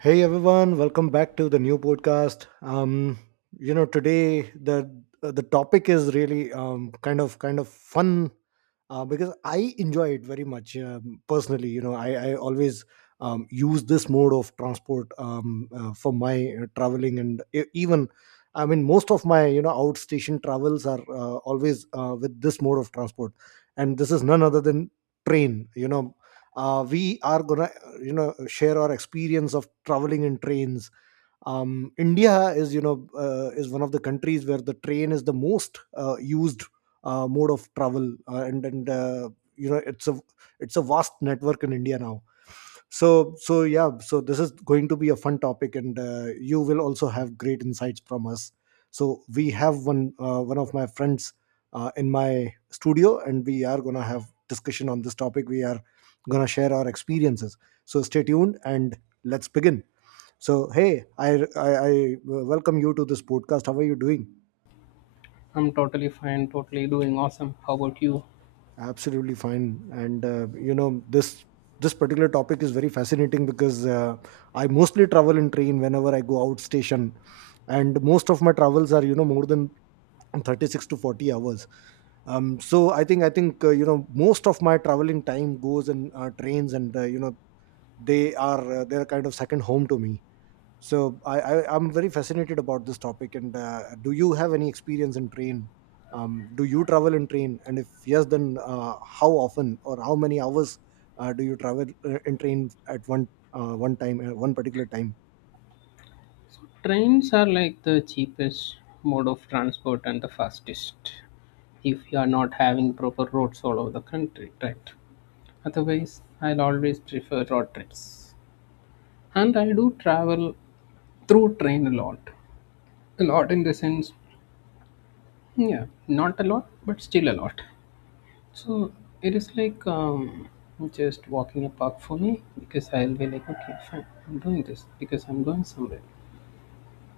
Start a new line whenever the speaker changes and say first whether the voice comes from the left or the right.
right: Hey everyone, welcome back to the new podcast. Today the topic is really kind of fun because I enjoy it very much personally. You know, I always use this mode of transport for my traveling and even most of my outstation travels are always with this mode of transport, and this is none other than train. We are gonna share our experience of traveling in trains. India is is one of the countries where the train is the most used mode of travel, and you know it's a it's a vast network in India now. So yeah, so this is going to be a fun topic, and you will also have great insights from us. So we have one of my friends in my studio, and we are gonna have discussion on this topic. We are gonna share our experiences. So stay tuned and let's begin. So, hey, I welcome you to this podcast. How are you doing?
left: I'm totally fine, totally doing awesome. How about you?
right: Absolutely fine. This particular topic is very fascinating because I mostly travel in train whenever I go out station. And most of my travels are, you know, more than 36 to 40 hours. So I think you know Most of my traveling time goes in trains, and they are they're kind of second home to me. So I'm very fascinated about this topic. And do you have any experience in train? Do you travel in train? And if yes, then how often or how many hours do you travel in train at one time, one particular time?
left: Trains are like the cheapest mode of transport and the fastest if you are not having proper roads all over the country, right? Otherwise, I'll always prefer road trips. And I do travel through train a lot. A lot in the sense, yeah, not a lot, but still a lot. So it is like just walking a park for me because I'll be like, okay, fine, I'm doing this because I'm going somewhere.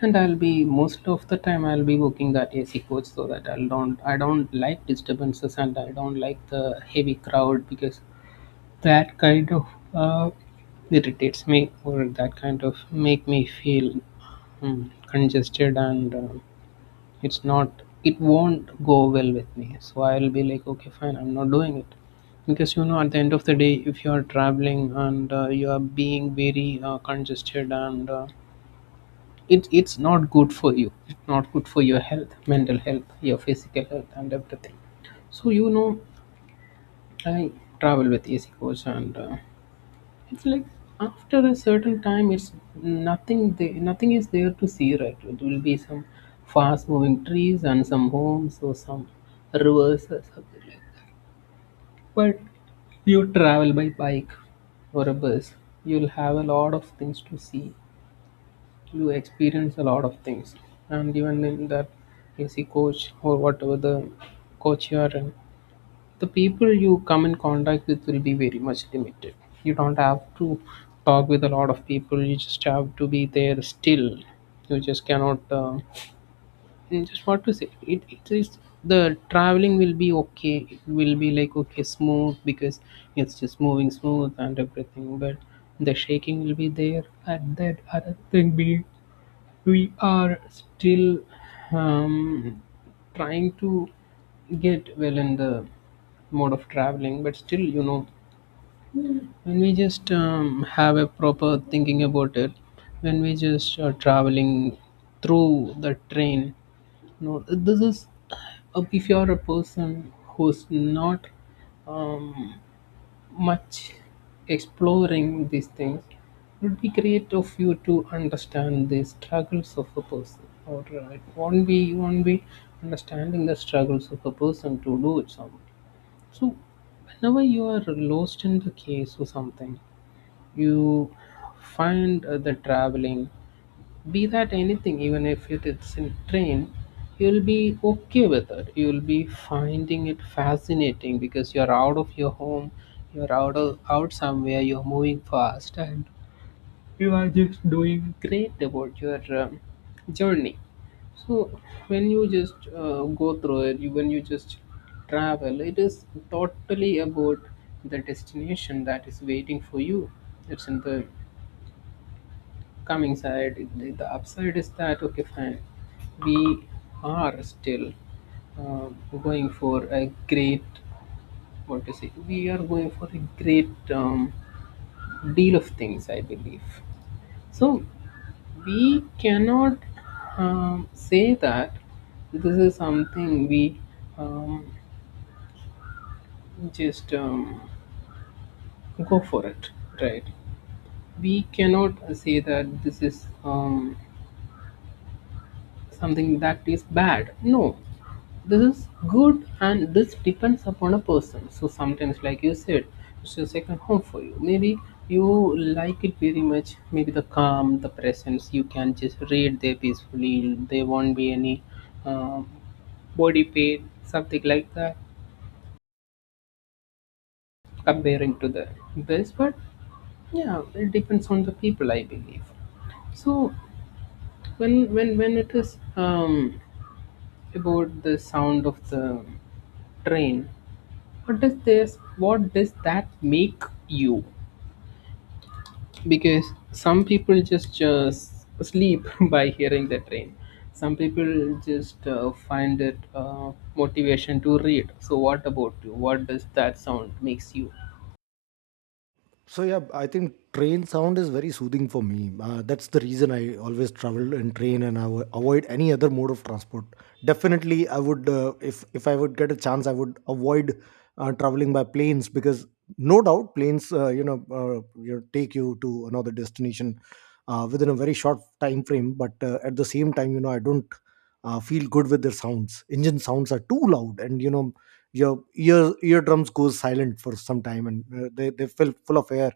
left: And I'll be, most of the time I'll be working that AC coach so that I don't like disturbances, and I don't like the heavy crowd because that kind of uh, irritates me, or that kind of make me feel congested, and it's not, it won't go well with me. So I'll be like, okay, fine, I'm not doing it because, you know, at the end of the day if you are traveling and you are being very congested, and it's not good for you, it's not good for your health, mental health, your physical health and everything. So, you know, I travel with AC coach, and it's like after a certain time it's nothing there, nothing is there to see, right? It will be some fast moving trees and some homes or some rivers or something like that. But you travel by bike or a bus, you'll have a lot of things to see, you experience a lot of things. And even in that AC coach or whatever the coach you are in, the people you come in contact with will be very much limited. You don't have to talk with a lot of people, you just have to be there still. You just cannot, you just, what to say, it is, the traveling will be okay, it will be like okay, smooth, because it's just moving smooth and everything, but the shaking will be there and that other thing be, we are still um, trying to get well in the mode of traveling. But still, you know, when we just have a proper thinking about it, when we just are traveling through the train, you know, this is, if you're a person who's not um, much exploring these things, would be great of you to understand the struggles of a person, or it won't be, you won't be understanding the struggles of a person to do it, some. So whenever you are lost in the case or something, you find the traveling, be that anything, even if it is in train, you'll be okay with it, you'll be finding it fascinating because you're out of your home, you're out of, out somewhere, you're moving fast, and you are just doing great about your journey. So when you just go through it, you, when you just travel, it is totally about the destination that is waiting for you. It's in the coming side, the upside is that okay, fine, we are still um, going for a great, what to say, we are going for a great deal of things, I believe. So we cannot say that this is something we um, just go for it, right? We cannot say that this is something that is bad. No, this is good, and this depends upon a person. So sometimes, like you said, it's your second home for you, maybe you like it very much, maybe the calm, the presence, you can just read there peacefully, there won't be any um, body pain, something like that, comparing to the this. But yeah, it depends on the people, I believe. So when it is about the sound of the train, what does this, what does that make you? Because some people just sleep by hearing the train, some people just find it motivation to read. So what about you, what does that sound makes you?
right: So yeah, I think train sound is very soothing for me. That's the reason I always travel in train and I avoid any other mode of transport. Definitely, I would, if I would get a chance, I would avoid traveling by planes because no doubt planes take you to another destination within a very short time frame. But at the same time, you know I don't feel good with their sounds. Engine sounds are too loud, and you know your ear eardrums goes silent for some time, and they feel full of air,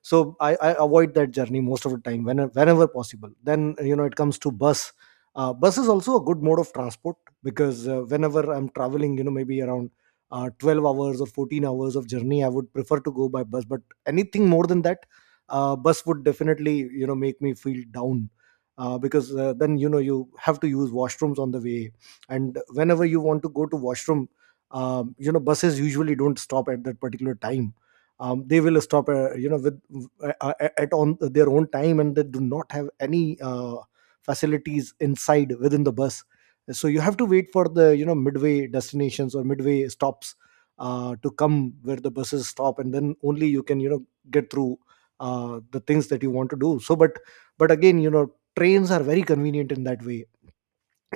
right: so I avoid that journey most of the time whenever, whenever possible. Then you know it comes to bus. Bus is also a good mode of transport because whenever I'm traveling, you know, maybe around 12 hours or 14 hours of journey, I would prefer to go by bus. But anything more than that, bus would definitely, you know, make me feel down, because then you know you have to use washrooms on the way. And whenever you want to go to washroom, you know buses usually don't stop at that particular time. They will stop with at on their own time, and they do not have any facilities inside within the bus. So you have to wait for the, you know, midway destinations or midway stops to come, where the buses stop, and then only you can, you know, get through the things that you want to do. So but again, you know, trains are very convenient in that way.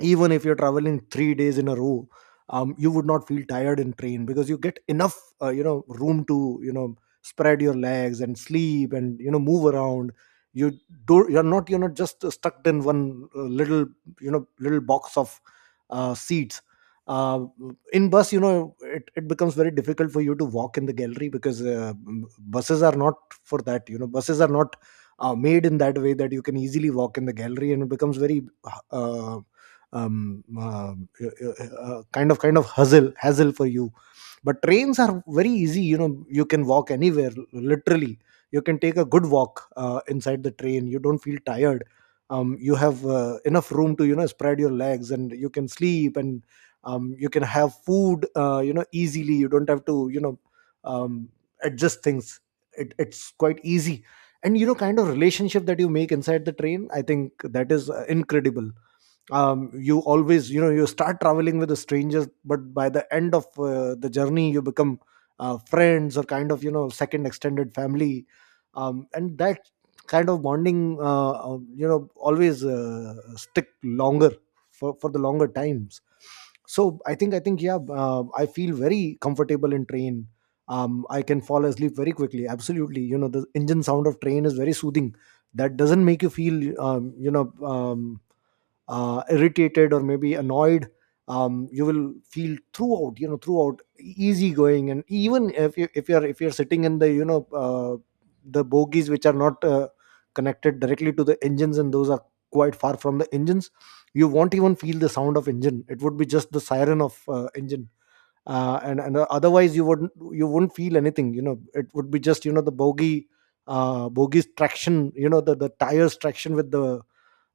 right: Even if you're traveling 3 days in a row, you would not feel tired in train because you get enough, you know, room to, you know, spread your legs and sleep and, you know, move around. you you're not just stuck in one little, you know, little box of seats. uh, in bus, you know, it becomes very difficult for you to walk in the gallery because buses are not for that. You know buses are not made in that way that you can easily walk in the gallery, and it becomes very uh, kind of hustle hassle for you. But trains are very easy. You know, you can walk anywhere literally. You can take a good walk inside the train. You don't feel tired. You have enough room to, you know, spread your legs, and you can sleep. And you can have food you know easily. You don't have to, you know, um, adjust things. It's quite easy. And you know kind of relationship that you make inside the train, I think that is incredible. You always, you know, you start traveling with the strangers, but by the end of the journey, you become friends or kind of, you know, second extended family. And that kind of bonding you know always stick longer for the longer times. So I think yeah, I feel very comfortable in train. I can fall asleep very quickly. Absolutely, you know, the engine sound of train is very soothing. That doesn't make you feel irritated or maybe annoyed. You will feel throughout, you know, throughout easygoing. And even if you if you're sitting in the, you know, the bogies, which are not connected directly to the engines, and those are quite far from the engines, you won't even feel the sound of engine. It would be just the siren of engine. And otherwise, you wouldn't feel anything. You know, it would be just, you know, the bogies traction, you know, the tires traction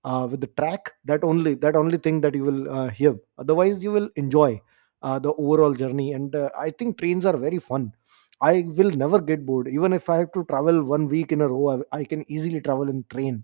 right: with the track. That only thing that you will hear. Otherwise, you will enjoy the overall journey. And I think trains are very fun. I will never get bored even if I have to travel 1 week in a row. I can easily travel in train.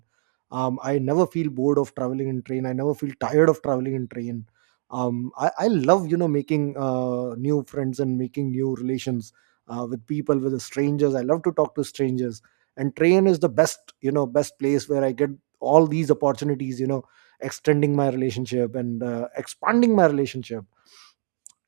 right: I never feel bored of traveling in train. I never feel tired of traveling in train. I love, you know, making new friends and making new relations with people, with the strangers. I love to talk to strangers, and train is the best, you know, best place where I get all these opportunities. You know, extending my relationship and expanding my relationship,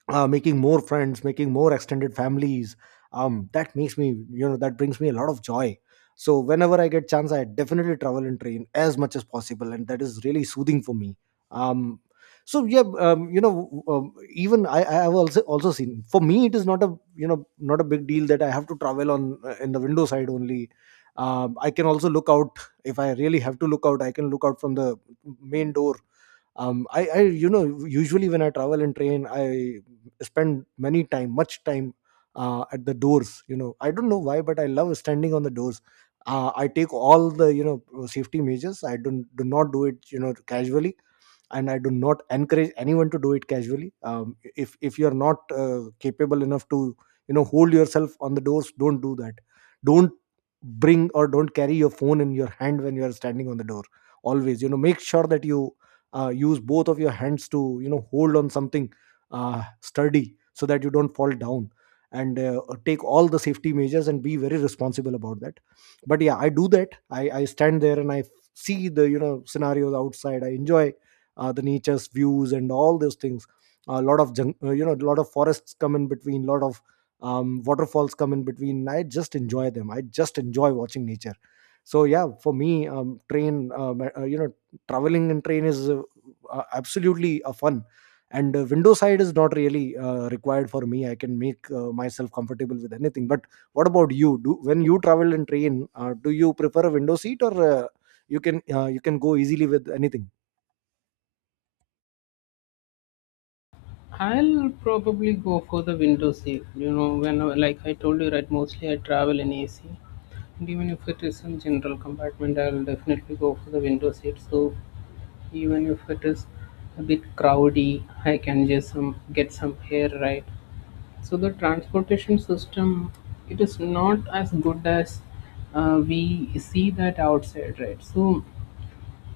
right: making more friends, making more extended families. That makes me, you know, that brings me a lot of joy. So whenever I get chance, I definitely travel and train as much as possible, and that is really soothing for me. Um, yeah, I have also seen. For me, it is not a, you know, not a big deal that I have to travel on, in the window side only. I can also look out if I really have to look out. I can look out from the main door. I You know, usually when I travel in train, I spend many time much time at the doors. You know, I don't know why, but I love standing on the doors. I take all the, you know, safety measures. I don't do not do it, you know, casually, and I do not encourage anyone to do it casually. If you're not capable enough to, you know, hold yourself on the doors, don't do that. Don't bring or don't carry your phone in your hand when you are standing on the door. Always, you know, make sure that you use both of your hands to, you know, hold on something sturdy so that you don't fall down. And take all the safety measures and be very responsible about that. But yeah, I do that. I stand there and I see the, you know, scenarios outside. I enjoy the nature's views and all those things. A lot of you know, a lot of forests come in between, lot of waterfalls come in between. I just enjoy them. I just enjoy watching nature. So yeah, for me, train you know, traveling in train is absolutely a fun. And window side is not really required for me. I can make myself comfortable with anything. But what about you do when you travel in train? Do you prefer a window seat, or you can go easily with anything?
left: I'll probably go for the window seat, you know, when like I told you right, mostly I travel in AC, and even if it is in general compartment, I'll definitely go for the window seat. So even if it is a bit crowdy, I can just some, get some hair, right? So the transportation system, it is not as good as we see that outside, right? So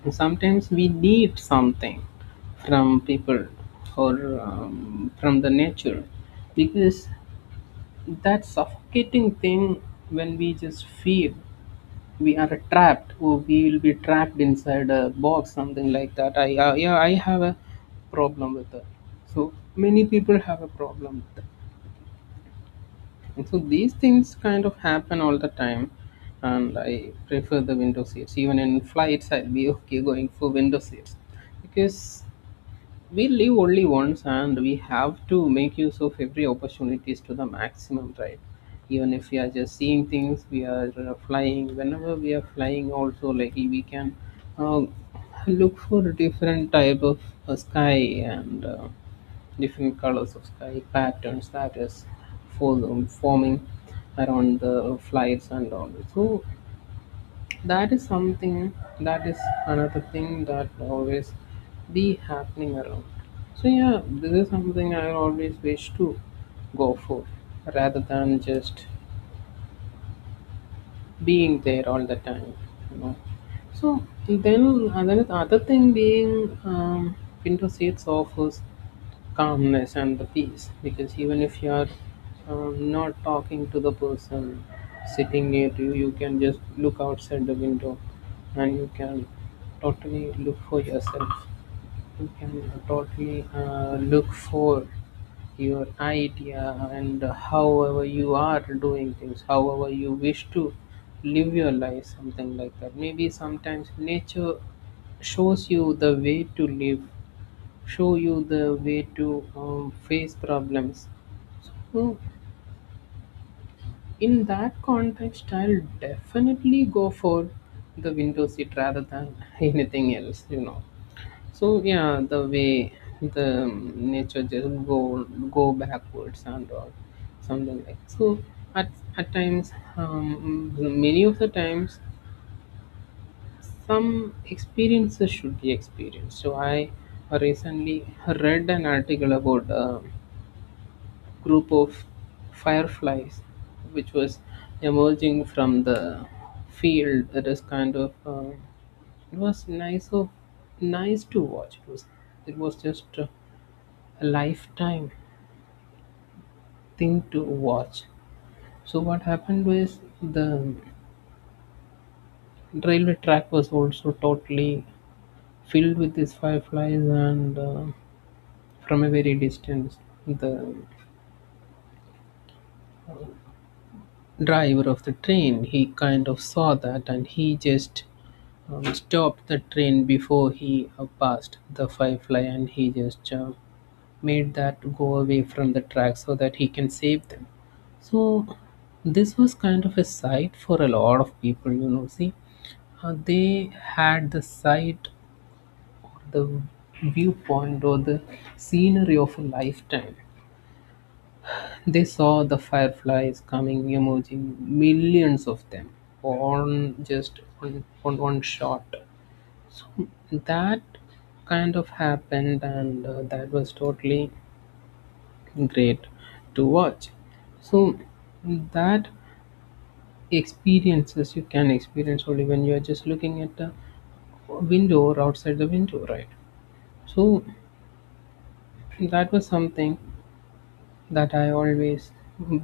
left: sometimes we need something from people, or from the nature, because that suffocating thing, when we just feel we are trapped, oh, we will be trapped inside a box, something like that. I yeah, I have a problem with that. So many people have a problem with that, and so these things kind of happen all the time. And I prefer the window seats. Even in flights, I'll be okay going for window seats, because we live only once, and we have to make use of every opportunities to the maximum, right? Even if we are just seeing things, we are flying. Whenever we are flying also, like, we can uh, look for different type of sky, and different colors of sky patterns that is forming around the flights and all. So that is something, that is another thing that always be happening around. So yeah, this is something I always wish to go for, rather than just being there all the time, you know. So then another, other thing being window seats offers calmness and the peace, because even if you are not talking to the person sitting near to you, you can just look outside the window, and you can totally look for yourself. You can totally look for your idea, and however you are doing things, however you wish to live your life, something like that. Maybe sometimes nature shows you the way to live, show you the way to face problems. So in that context, I'll definitely go for the window seat rather than anything else, you know. So yeah, the way the nature just go backwards and all, something like so. At at times, many of the times, some experiences should be experienced. So I recently read an article about a group of fireflies, which was emerging from the field. That is kind of it was nice of, nice to watch. It was, it was just. A lifetime thing to watch. So what happened was the railway track was also totally filled with these fireflies, and from a very distance, the driver of the train, he kind of saw that, and he just stopped the train before he passed the firefly, and he just made that go away from the track so that he can save them. So this was kind of a sight for a lot of people, you know. See, they had the sight, or the viewpoint, or the scenery of a lifetime. They saw the fireflies coming, emerging, millions of them on just on one shot. That kind of happened, and that was totally great to watch. So that experiences you can experience only when you are just looking at the window or outside the window, right? So that was something that I always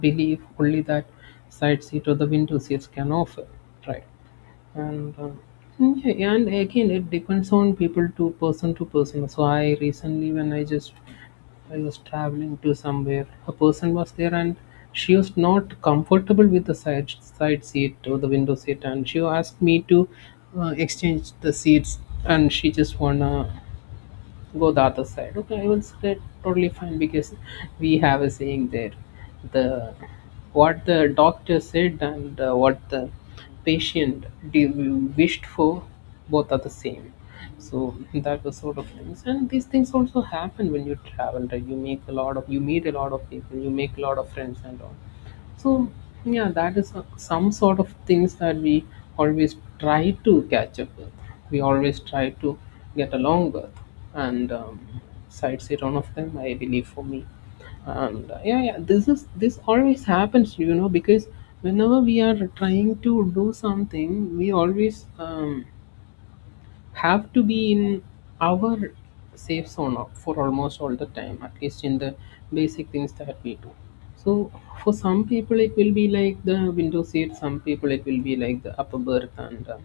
left: believe only that side seat or the window seats can offer, right? And yeah, and again it depends on people to person to person. So I recently, when I just, I was traveling to somewhere, a person was there, and she was not comfortable with the side seat or the window seat, and she asked me to exchange the seats, and she just wanna go the other side. Okay, I will say totally fine, because we have a saying there. The, what the doctor said, and what the patient wished for, both are the same. So that was sort of things, and these things also happen when you travel. Right? You make a lot of, you meet a lot of people, you make a lot of friends and all. So yeah, that is some sort of things that we always try to catch up with. We always try to get along with, and sideshow one of them, I believe, for me. And yeah, yeah, this is, this always happens, you know, because whenever we are trying to do something, we always have to be in our safe zone for almost all the time, at least in the basic things that we do. So for some people it will be like the window seat, some people it will be like the upper berth and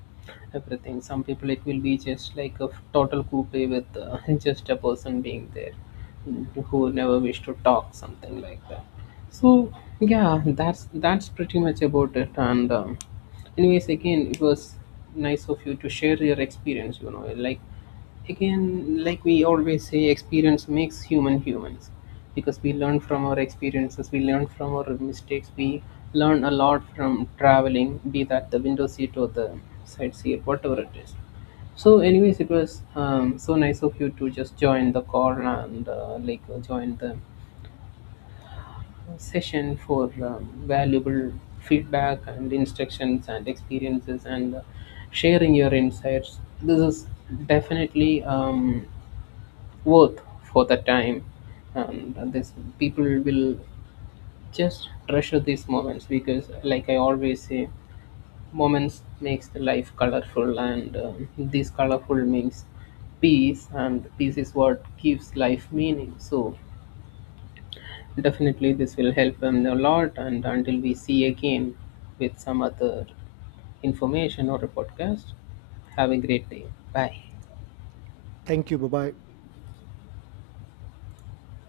left: everything, some people it will be just like a total coupe with just a person being there, who never wish to talk, something like that. So yeah, that's pretty much about it. And anyways, again, it was nice of you to share your experience, you know, like, again, like we always say, experience makes human humans, because we learn from our experiences, we learn from our mistakes, we learn a lot from traveling, be that the window seat or the side seat, whatever it is. So anyways, it was so nice of you to just join the call, and like join the session for valuable feedback and instructions and experiences and sharing your insights. This is definitely worth for the time, and this people will just treasure these moments because, like I always say, moments makes the life colorful, and um, these colorful means peace, and peace is what gives life meaning. So definitely, this will help them a lot. And until we see again with some other information or a podcast, have a great day. Bye.
right: Thank you. Bye bye.